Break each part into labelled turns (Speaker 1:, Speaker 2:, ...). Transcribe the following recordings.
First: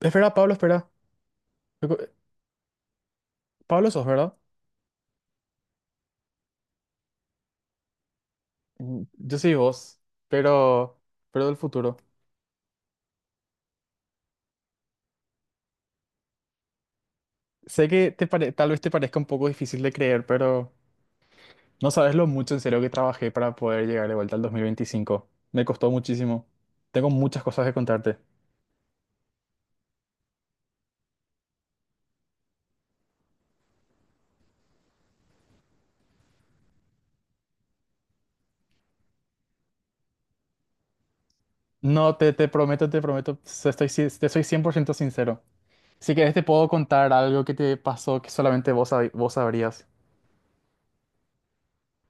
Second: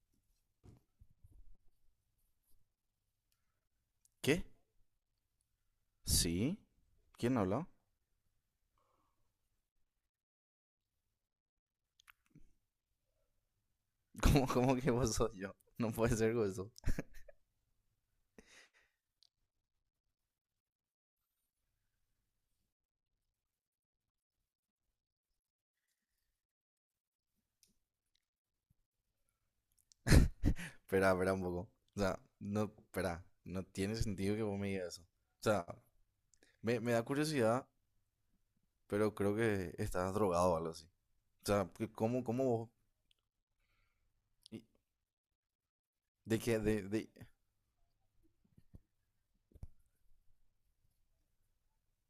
Speaker 1: Espera, Pablo, espera. Recu- Pablo sos, ¿verdad?
Speaker 2: ¿Qué? ¿Sí? ¿Quién habló?
Speaker 1: Yo soy vos, pero, pero del futuro.
Speaker 2: ¿Cómo, cómo que vos sos yo? No puede ser eso.
Speaker 1: Sé que tal vez te parezca un poco difícil de creer, pero no sabes lo mucho en serio que trabajé para poder llegar de vuelta al 2025. Me costó muchísimo. Tengo muchas cosas que contarte.
Speaker 2: Espera, espera un poco. O sea, no, espera, no tiene sentido que vos me digas eso. O sea, me da curiosidad, pero creo que estás drogado o algo así. O sea, que
Speaker 1: No,
Speaker 2: ¿cómo,
Speaker 1: te,
Speaker 2: cómo
Speaker 1: te
Speaker 2: vos?
Speaker 1: prometo, estoy, te soy
Speaker 2: y-
Speaker 1: 100% sincero. Si querés
Speaker 2: ¿De
Speaker 1: te
Speaker 2: qué?
Speaker 1: puedo contar algo que te pasó que solamente vos sabrías.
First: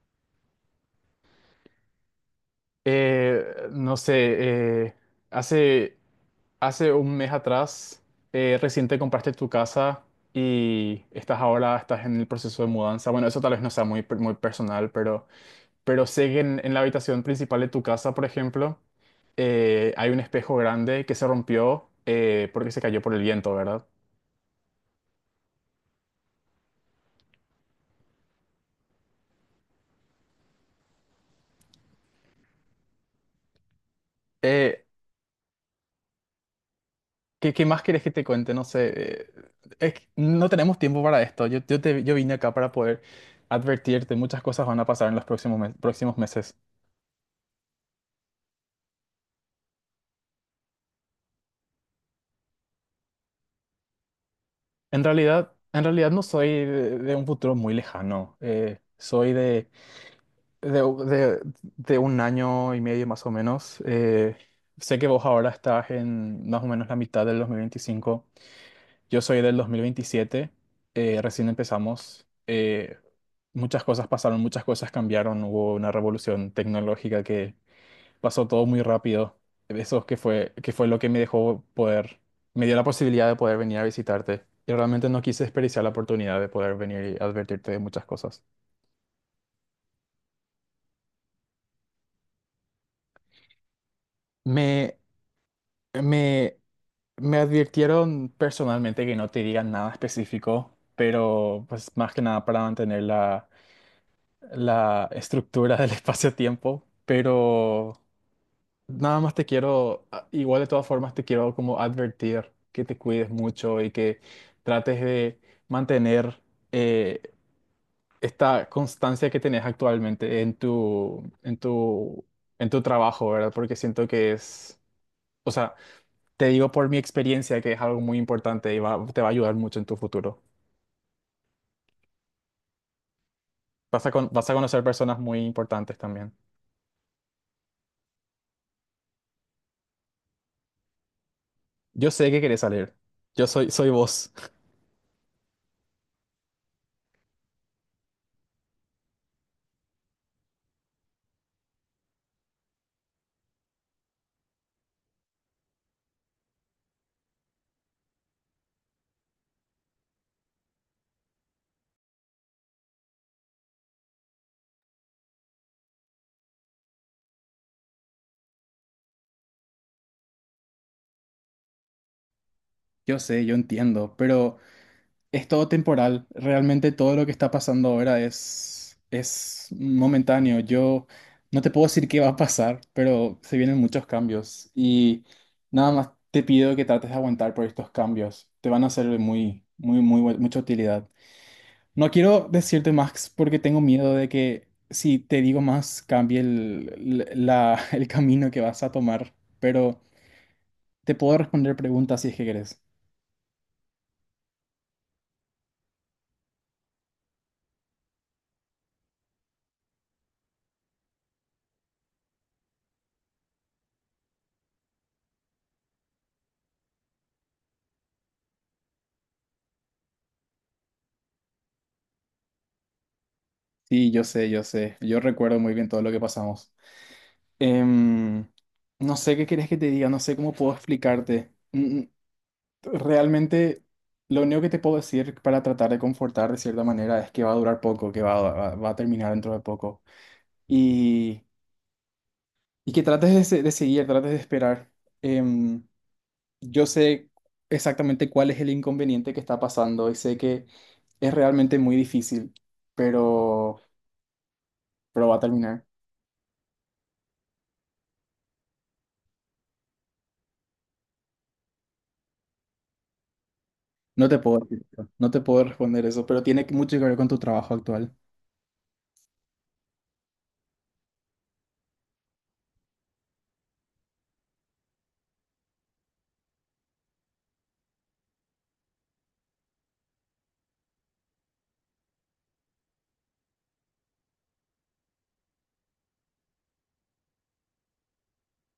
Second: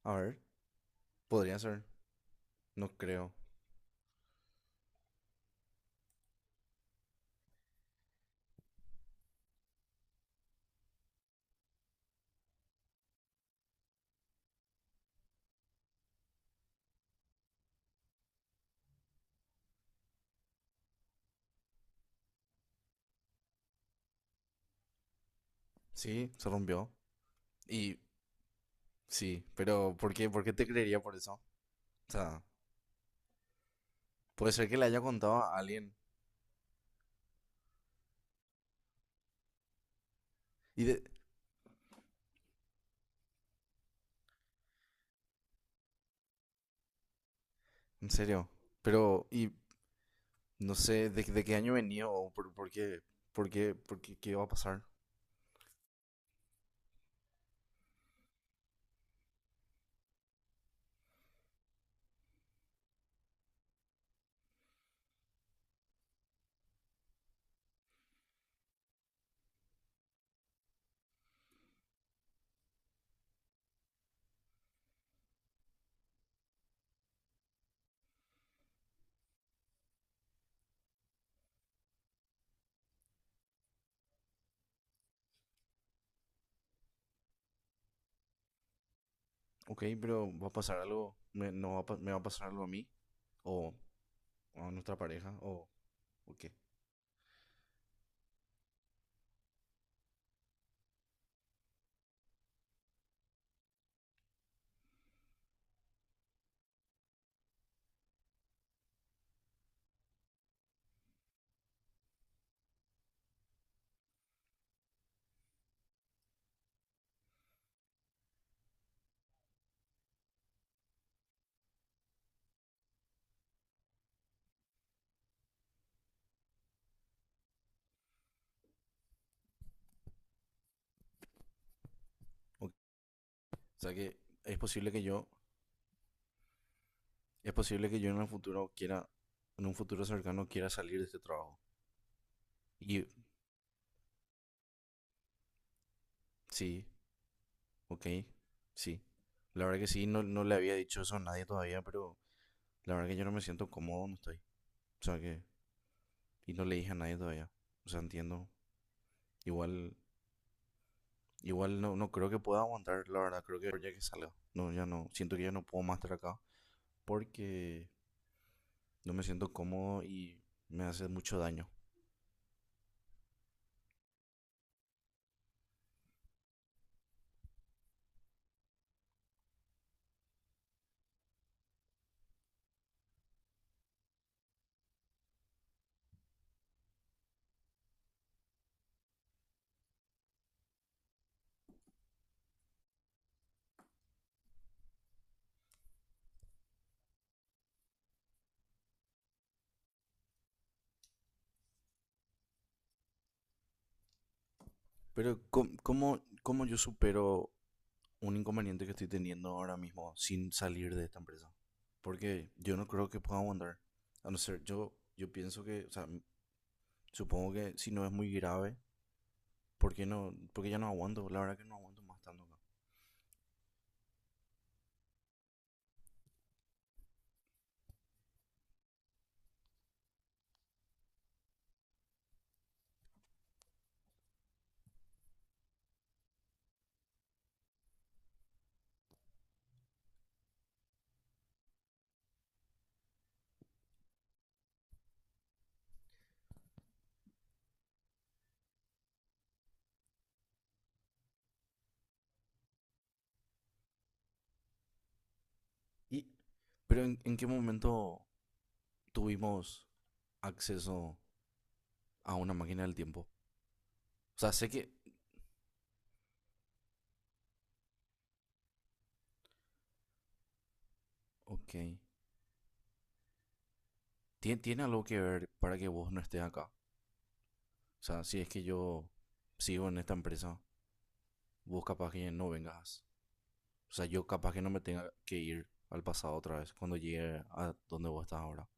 Speaker 2: A ver, podría ser. No creo.
Speaker 1: No sé. Eh, hace Hace un mes atrás, recién te compraste tu casa y estás ahora, estás en el proceso de mudanza. Bueno, eso tal vez no sea muy personal, pero sé que en la habitación principal de tu casa, por ejemplo, hay un espejo grande que se rompió, porque se cayó por el viento, ¿verdad?
Speaker 2: Sí, se rompió. Y sí, pero por qué te creería por eso? O sea, puede ser que
Speaker 1: Eh,
Speaker 2: le haya contado a alguien.
Speaker 1: qué más querés que te cuente? No sé. eh, es que no tenemos
Speaker 2: Y
Speaker 1: tiempo
Speaker 2: de...
Speaker 1: para esto. Yo vine acá para poder advertirte. Muchas cosas van a pasar en los próximos meses.
Speaker 2: En serio. Pero, no sé de, qué año venía o por, por qué, qué va a pasar.
Speaker 1: En realidad, no soy de un futuro muy lejano. Soy de, de- de un año y medio más o menos. Sé que vos ahora estás en más o menos la mitad del 2025. Yo soy del 2027. Recién empezamos. Muchas cosas pasaron, muchas cosas cambiaron. Hubo una revolución tecnológica que pasó todo muy rápido. Eso que fue lo que me dejó poder, me dio la posibilidad de poder venir a visitarte. Y realmente no quise desperdiciar la oportunidad de poder venir y advertirte de muchas cosas.
Speaker 2: Ok, pero va a pasar algo, me, no va a pa- me va a pasar algo a mí o a
Speaker 1: Me,
Speaker 2: nuestra pareja o qué.
Speaker 1: me, me advirtieron personalmente que no te digan nada específico, pero pues más que nada para mantener la estructura del espacio-tiempo. Pero nada más te quiero, igual de todas formas te quiero como advertir que te cuides mucho y que trates de mantener, eh, esta constancia que tenés actualmente en tu trabajo, ¿verdad? Porque siento que o sea, te digo por mi experiencia que es algo muy importante y te va a ayudar mucho en tu futuro.
Speaker 2: O sea que
Speaker 1: Vas a
Speaker 2: es
Speaker 1: conocer
Speaker 2: posible que
Speaker 1: personas
Speaker 2: yo,
Speaker 1: muy importantes también.
Speaker 2: es posible que yo en el futuro quiera, en un futuro cercano quiera salir de este trabajo.
Speaker 1: Yo sé que querés salir.
Speaker 2: Y
Speaker 1: Yo soy vos.
Speaker 2: sí, ok, sí. La verdad que sí, no, no le había dicho eso a nadie todavía, pero la verdad que yo no me siento cómodo donde estoy. O sea que, y no le dije a nadie todavía. O sea, entiendo. Igual Igual no, no creo que pueda aguantar, la verdad, creo que ya que salga. No, ya no, siento que ya no puedo más estar acá porque no me siento cómodo y me hace mucho daño.
Speaker 1: Yo sé, yo entiendo, pero... Es todo temporal. Realmente todo lo que está pasando ahora es momentáneo. Yo no te puedo decir qué va a pasar, pero se vienen muchos cambios. Y nada más te pido que trates de aguantar por estos cambios. Te van a hacer de muy, muy, muy, mucha utilidad. No quiero decirte más porque tengo miedo de que si te digo más cambie el camino que vas a tomar. Pero te puedo responder preguntas si es que querés.
Speaker 2: Pero ¿cómo, cómo yo supero un inconveniente que estoy teniendo ahora mismo sin salir de esta empresa? Porque yo no creo que pueda aguantar. A no ser, yo pienso que, o sea, supongo que si no es muy grave, ¿por qué no? Porque ya no aguanto, la verdad que no aguanto más estando acá.
Speaker 1: Sí, yo sé, yo sé. Yo recuerdo muy bien todo lo que pasamos. Em, no sé qué querés que te diga, no sé cómo puedo explicarte. Realmente lo único que te puedo decir para tratar de confortar de cierta manera es que va a durar poco, que va a terminar dentro de poco. Y, y que trates de seguir, trates de esperar. Em, yo sé exactamente cuál es el inconveniente que está pasando y sé que es realmente muy difícil, pero, pero va a terminar.
Speaker 2: Y, pero en qué momento tuvimos acceso a una máquina del tiempo? O
Speaker 1: No te
Speaker 2: sea,
Speaker 1: puedo
Speaker 2: sé
Speaker 1: decir
Speaker 2: que...
Speaker 1: eso, no te puedo responder eso, pero tiene mucho que ver con tu trabajo actual.
Speaker 2: Ok. Tiene algo que ver para que vos no estés acá. O sea, si es que yo sigo en esta empresa, vos capaz que no vengas. O sea, yo capaz que no me tenga que ir al pasado otra vez cuando llegue a donde vos estás ahora.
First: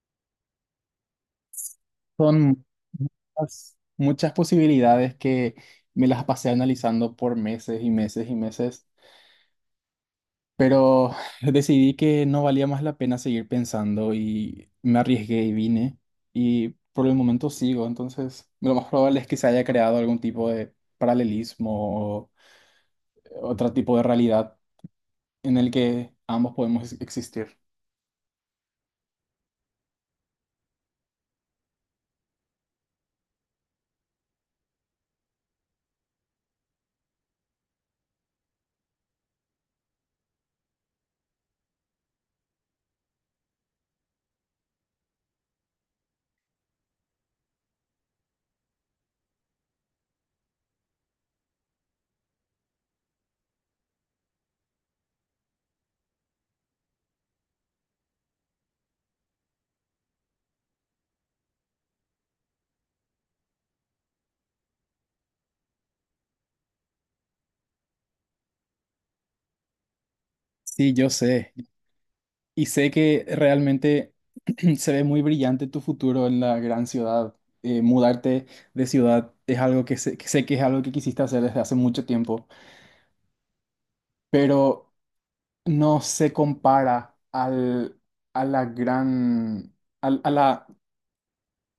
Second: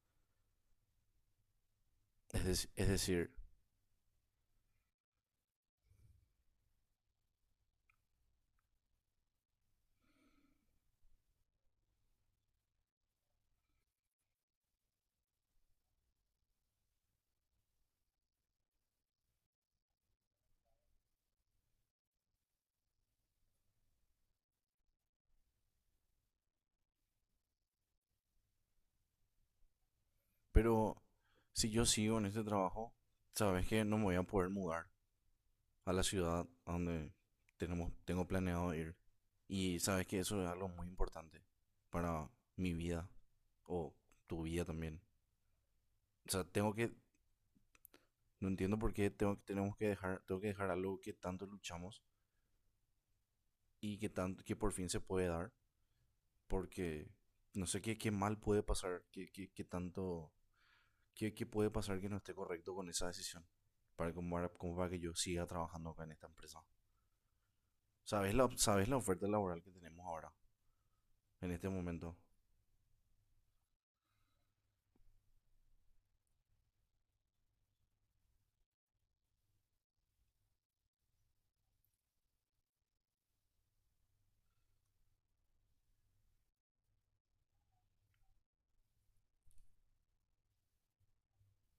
Speaker 2: Es,
Speaker 1: Son
Speaker 2: es decir,
Speaker 1: muchas, muchas posibilidades que me las pasé analizando por meses y meses y meses, pero decidí que no valía más la pena seguir pensando y me arriesgué y vine y por el momento sigo, entonces lo más probable es que se haya creado algún tipo de paralelismo o otro tipo de realidad en el que ambos podemos existir.
Speaker 2: pero si yo sigo en este trabajo, sabes que no me voy a poder mudar a la ciudad a donde tengo planeado ir. Y sabes que eso es algo muy importante para mi vida o tu vida también. O sea, tengo que, no entiendo por qué tengo, tenemos que dejar, tengo que dejar algo que tanto luchamos y que, tanto, que por fin se puede dar, porque no sé qué, qué mal puede pasar, qué puede pasar que no esté correcto con esa decisión, para que, como, como para que yo siga trabajando acá en esta empresa. Sabes la oferta laboral que tenemos ahora,
Speaker 1: Sí, yo
Speaker 2: en
Speaker 1: sé.
Speaker 2: este momento?
Speaker 1: Y sé que realmente se ve muy brillante tu futuro en la gran ciudad. Mudarte de ciudad es algo que sé que es algo que quisiste hacer desde hace mucho tiempo, pero no se compara al, a la gran, al- a la,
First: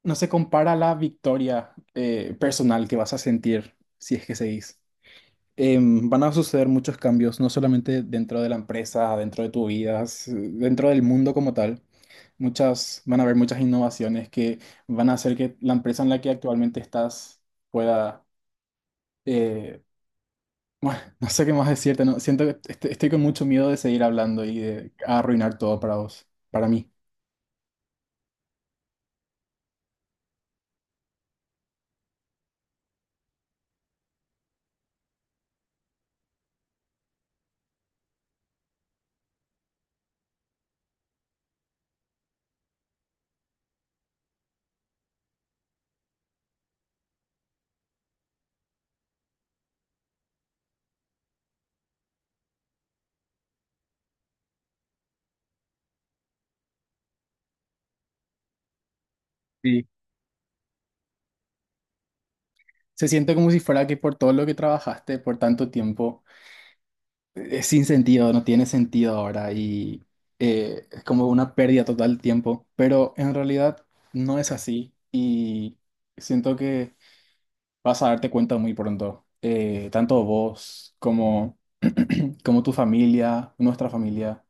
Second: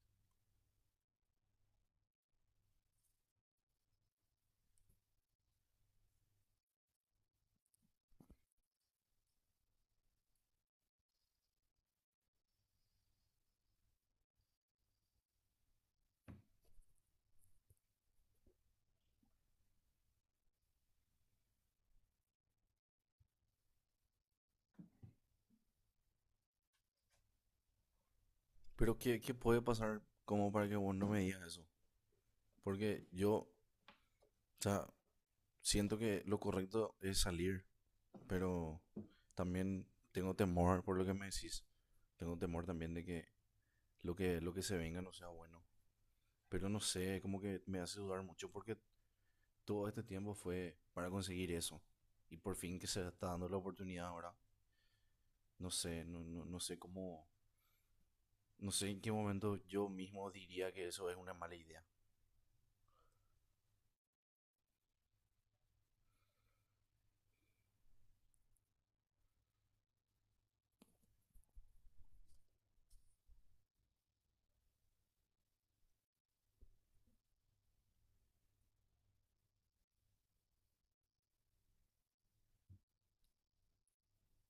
Speaker 1: no se compara a la victoria, personal que vas a sentir si es que seguís. Van a suceder muchos cambios, no solamente dentro de la empresa, dentro de tu vida, dentro del mundo como tal. Van a haber muchas innovaciones que van a hacer que la empresa en la que actualmente estás pueda, eh, bueno, no sé qué más decirte, no, siento que estoy con mucho miedo de seguir hablando y de arruinar todo para vos, para mí.
Speaker 2: Pero ¿qué, qué puede pasar como para que vos no me digas eso? Porque yo, o sea, siento que lo correcto es salir, pero también tengo temor por lo que me decís. Tengo temor también de que lo que, lo que se venga no sea bueno. Pero no sé, como que me hace dudar mucho porque todo este tiempo fue para conseguir eso. Y por fin que se está dando la oportunidad ahora. No sé, no sé cómo, no sé en qué momento
Speaker 1: Sí.
Speaker 2: yo mismo diría que eso es una mala idea.
Speaker 1: Se siente como si fuera que por todo lo que trabajaste por tanto tiempo, es sin sentido, no tiene sentido ahora y, es como una pérdida total de tiempo, pero en realidad no es así y siento que vas a darte cuenta muy pronto. Tanto vos como, tu familia, nuestra familia,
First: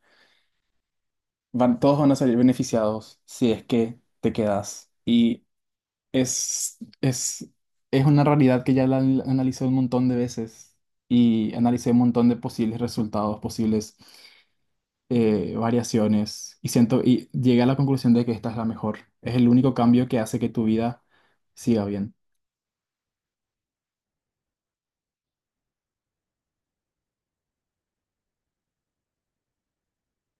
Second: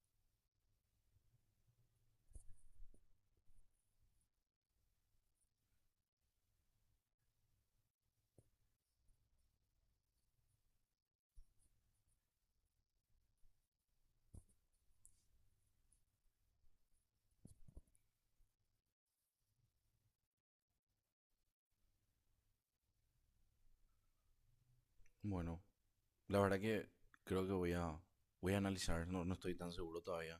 Speaker 1: van, todos van a salir beneficiados si es que te quedas. Y es, es, es una realidad que ya la analicé un montón de veces y analicé un montón de posibles resultados, posibles, variaciones y siento y llegué a la conclusión de que esta es la mejor. Es el único cambio que hace que tu vida siga bien.
Speaker 2: Bueno, la verdad que creo que voy a, voy a analizar, no, no estoy tan seguro todavía,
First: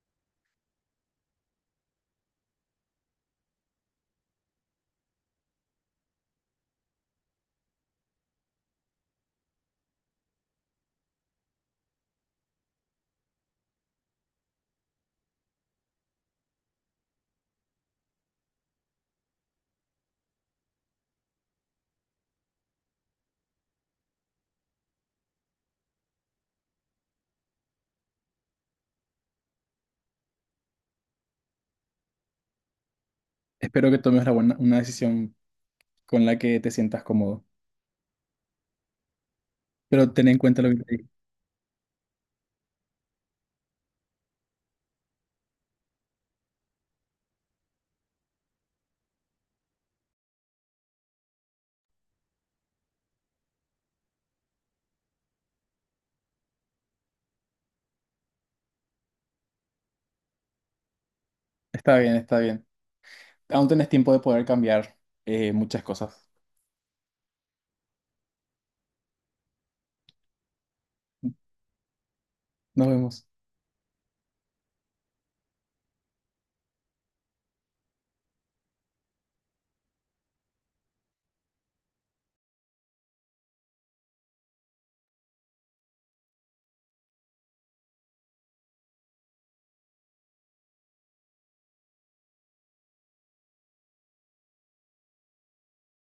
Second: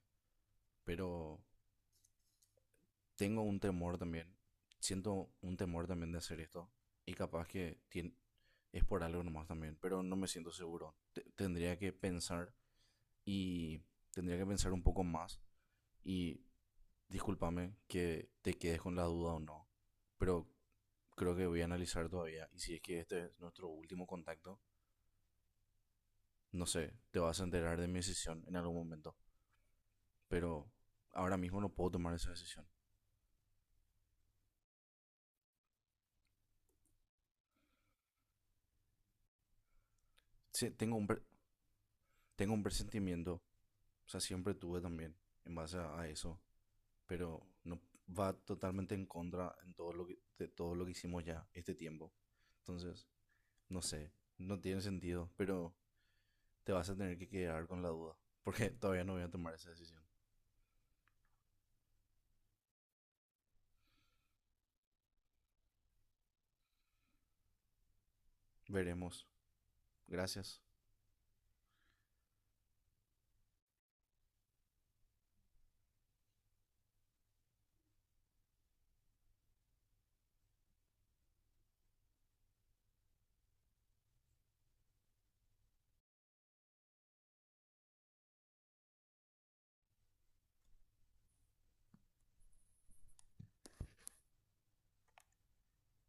Speaker 2: pero tengo un temor también, siento un temor también de hacer esto y capaz que es por algo nomás también, pero no me siento seguro. Tendría que pensar y tendría que pensar un poco más y discúlpame que te quedes con la duda o no, pero creo que voy a analizar todavía y si es que este es nuestro último contacto, no sé, te vas a enterar de mi decisión en algún momento, pero ahora mismo no puedo tomar esa decisión.
Speaker 1: Espero que tomes la buena, una decisión con la que te sientas cómodo. Pero ten en cuenta lo
Speaker 2: Sí,
Speaker 1: que te
Speaker 2: tengo,
Speaker 1: digo.
Speaker 2: tengo un presentimiento, o sea, siempre tuve también en base a eso, pero no va totalmente en contra en todo lo que, de todo lo que hicimos ya este tiempo. Entonces, no sé, no tiene sentido, pero te vas a tener que quedar con la duda, porque todavía no voy a tomar esa decisión.
Speaker 1: Está bien, está bien. Aún tenés tiempo de poder cambiar, muchas cosas.
Speaker 2: Veremos. Gracias.
Speaker 1: Nos vemos.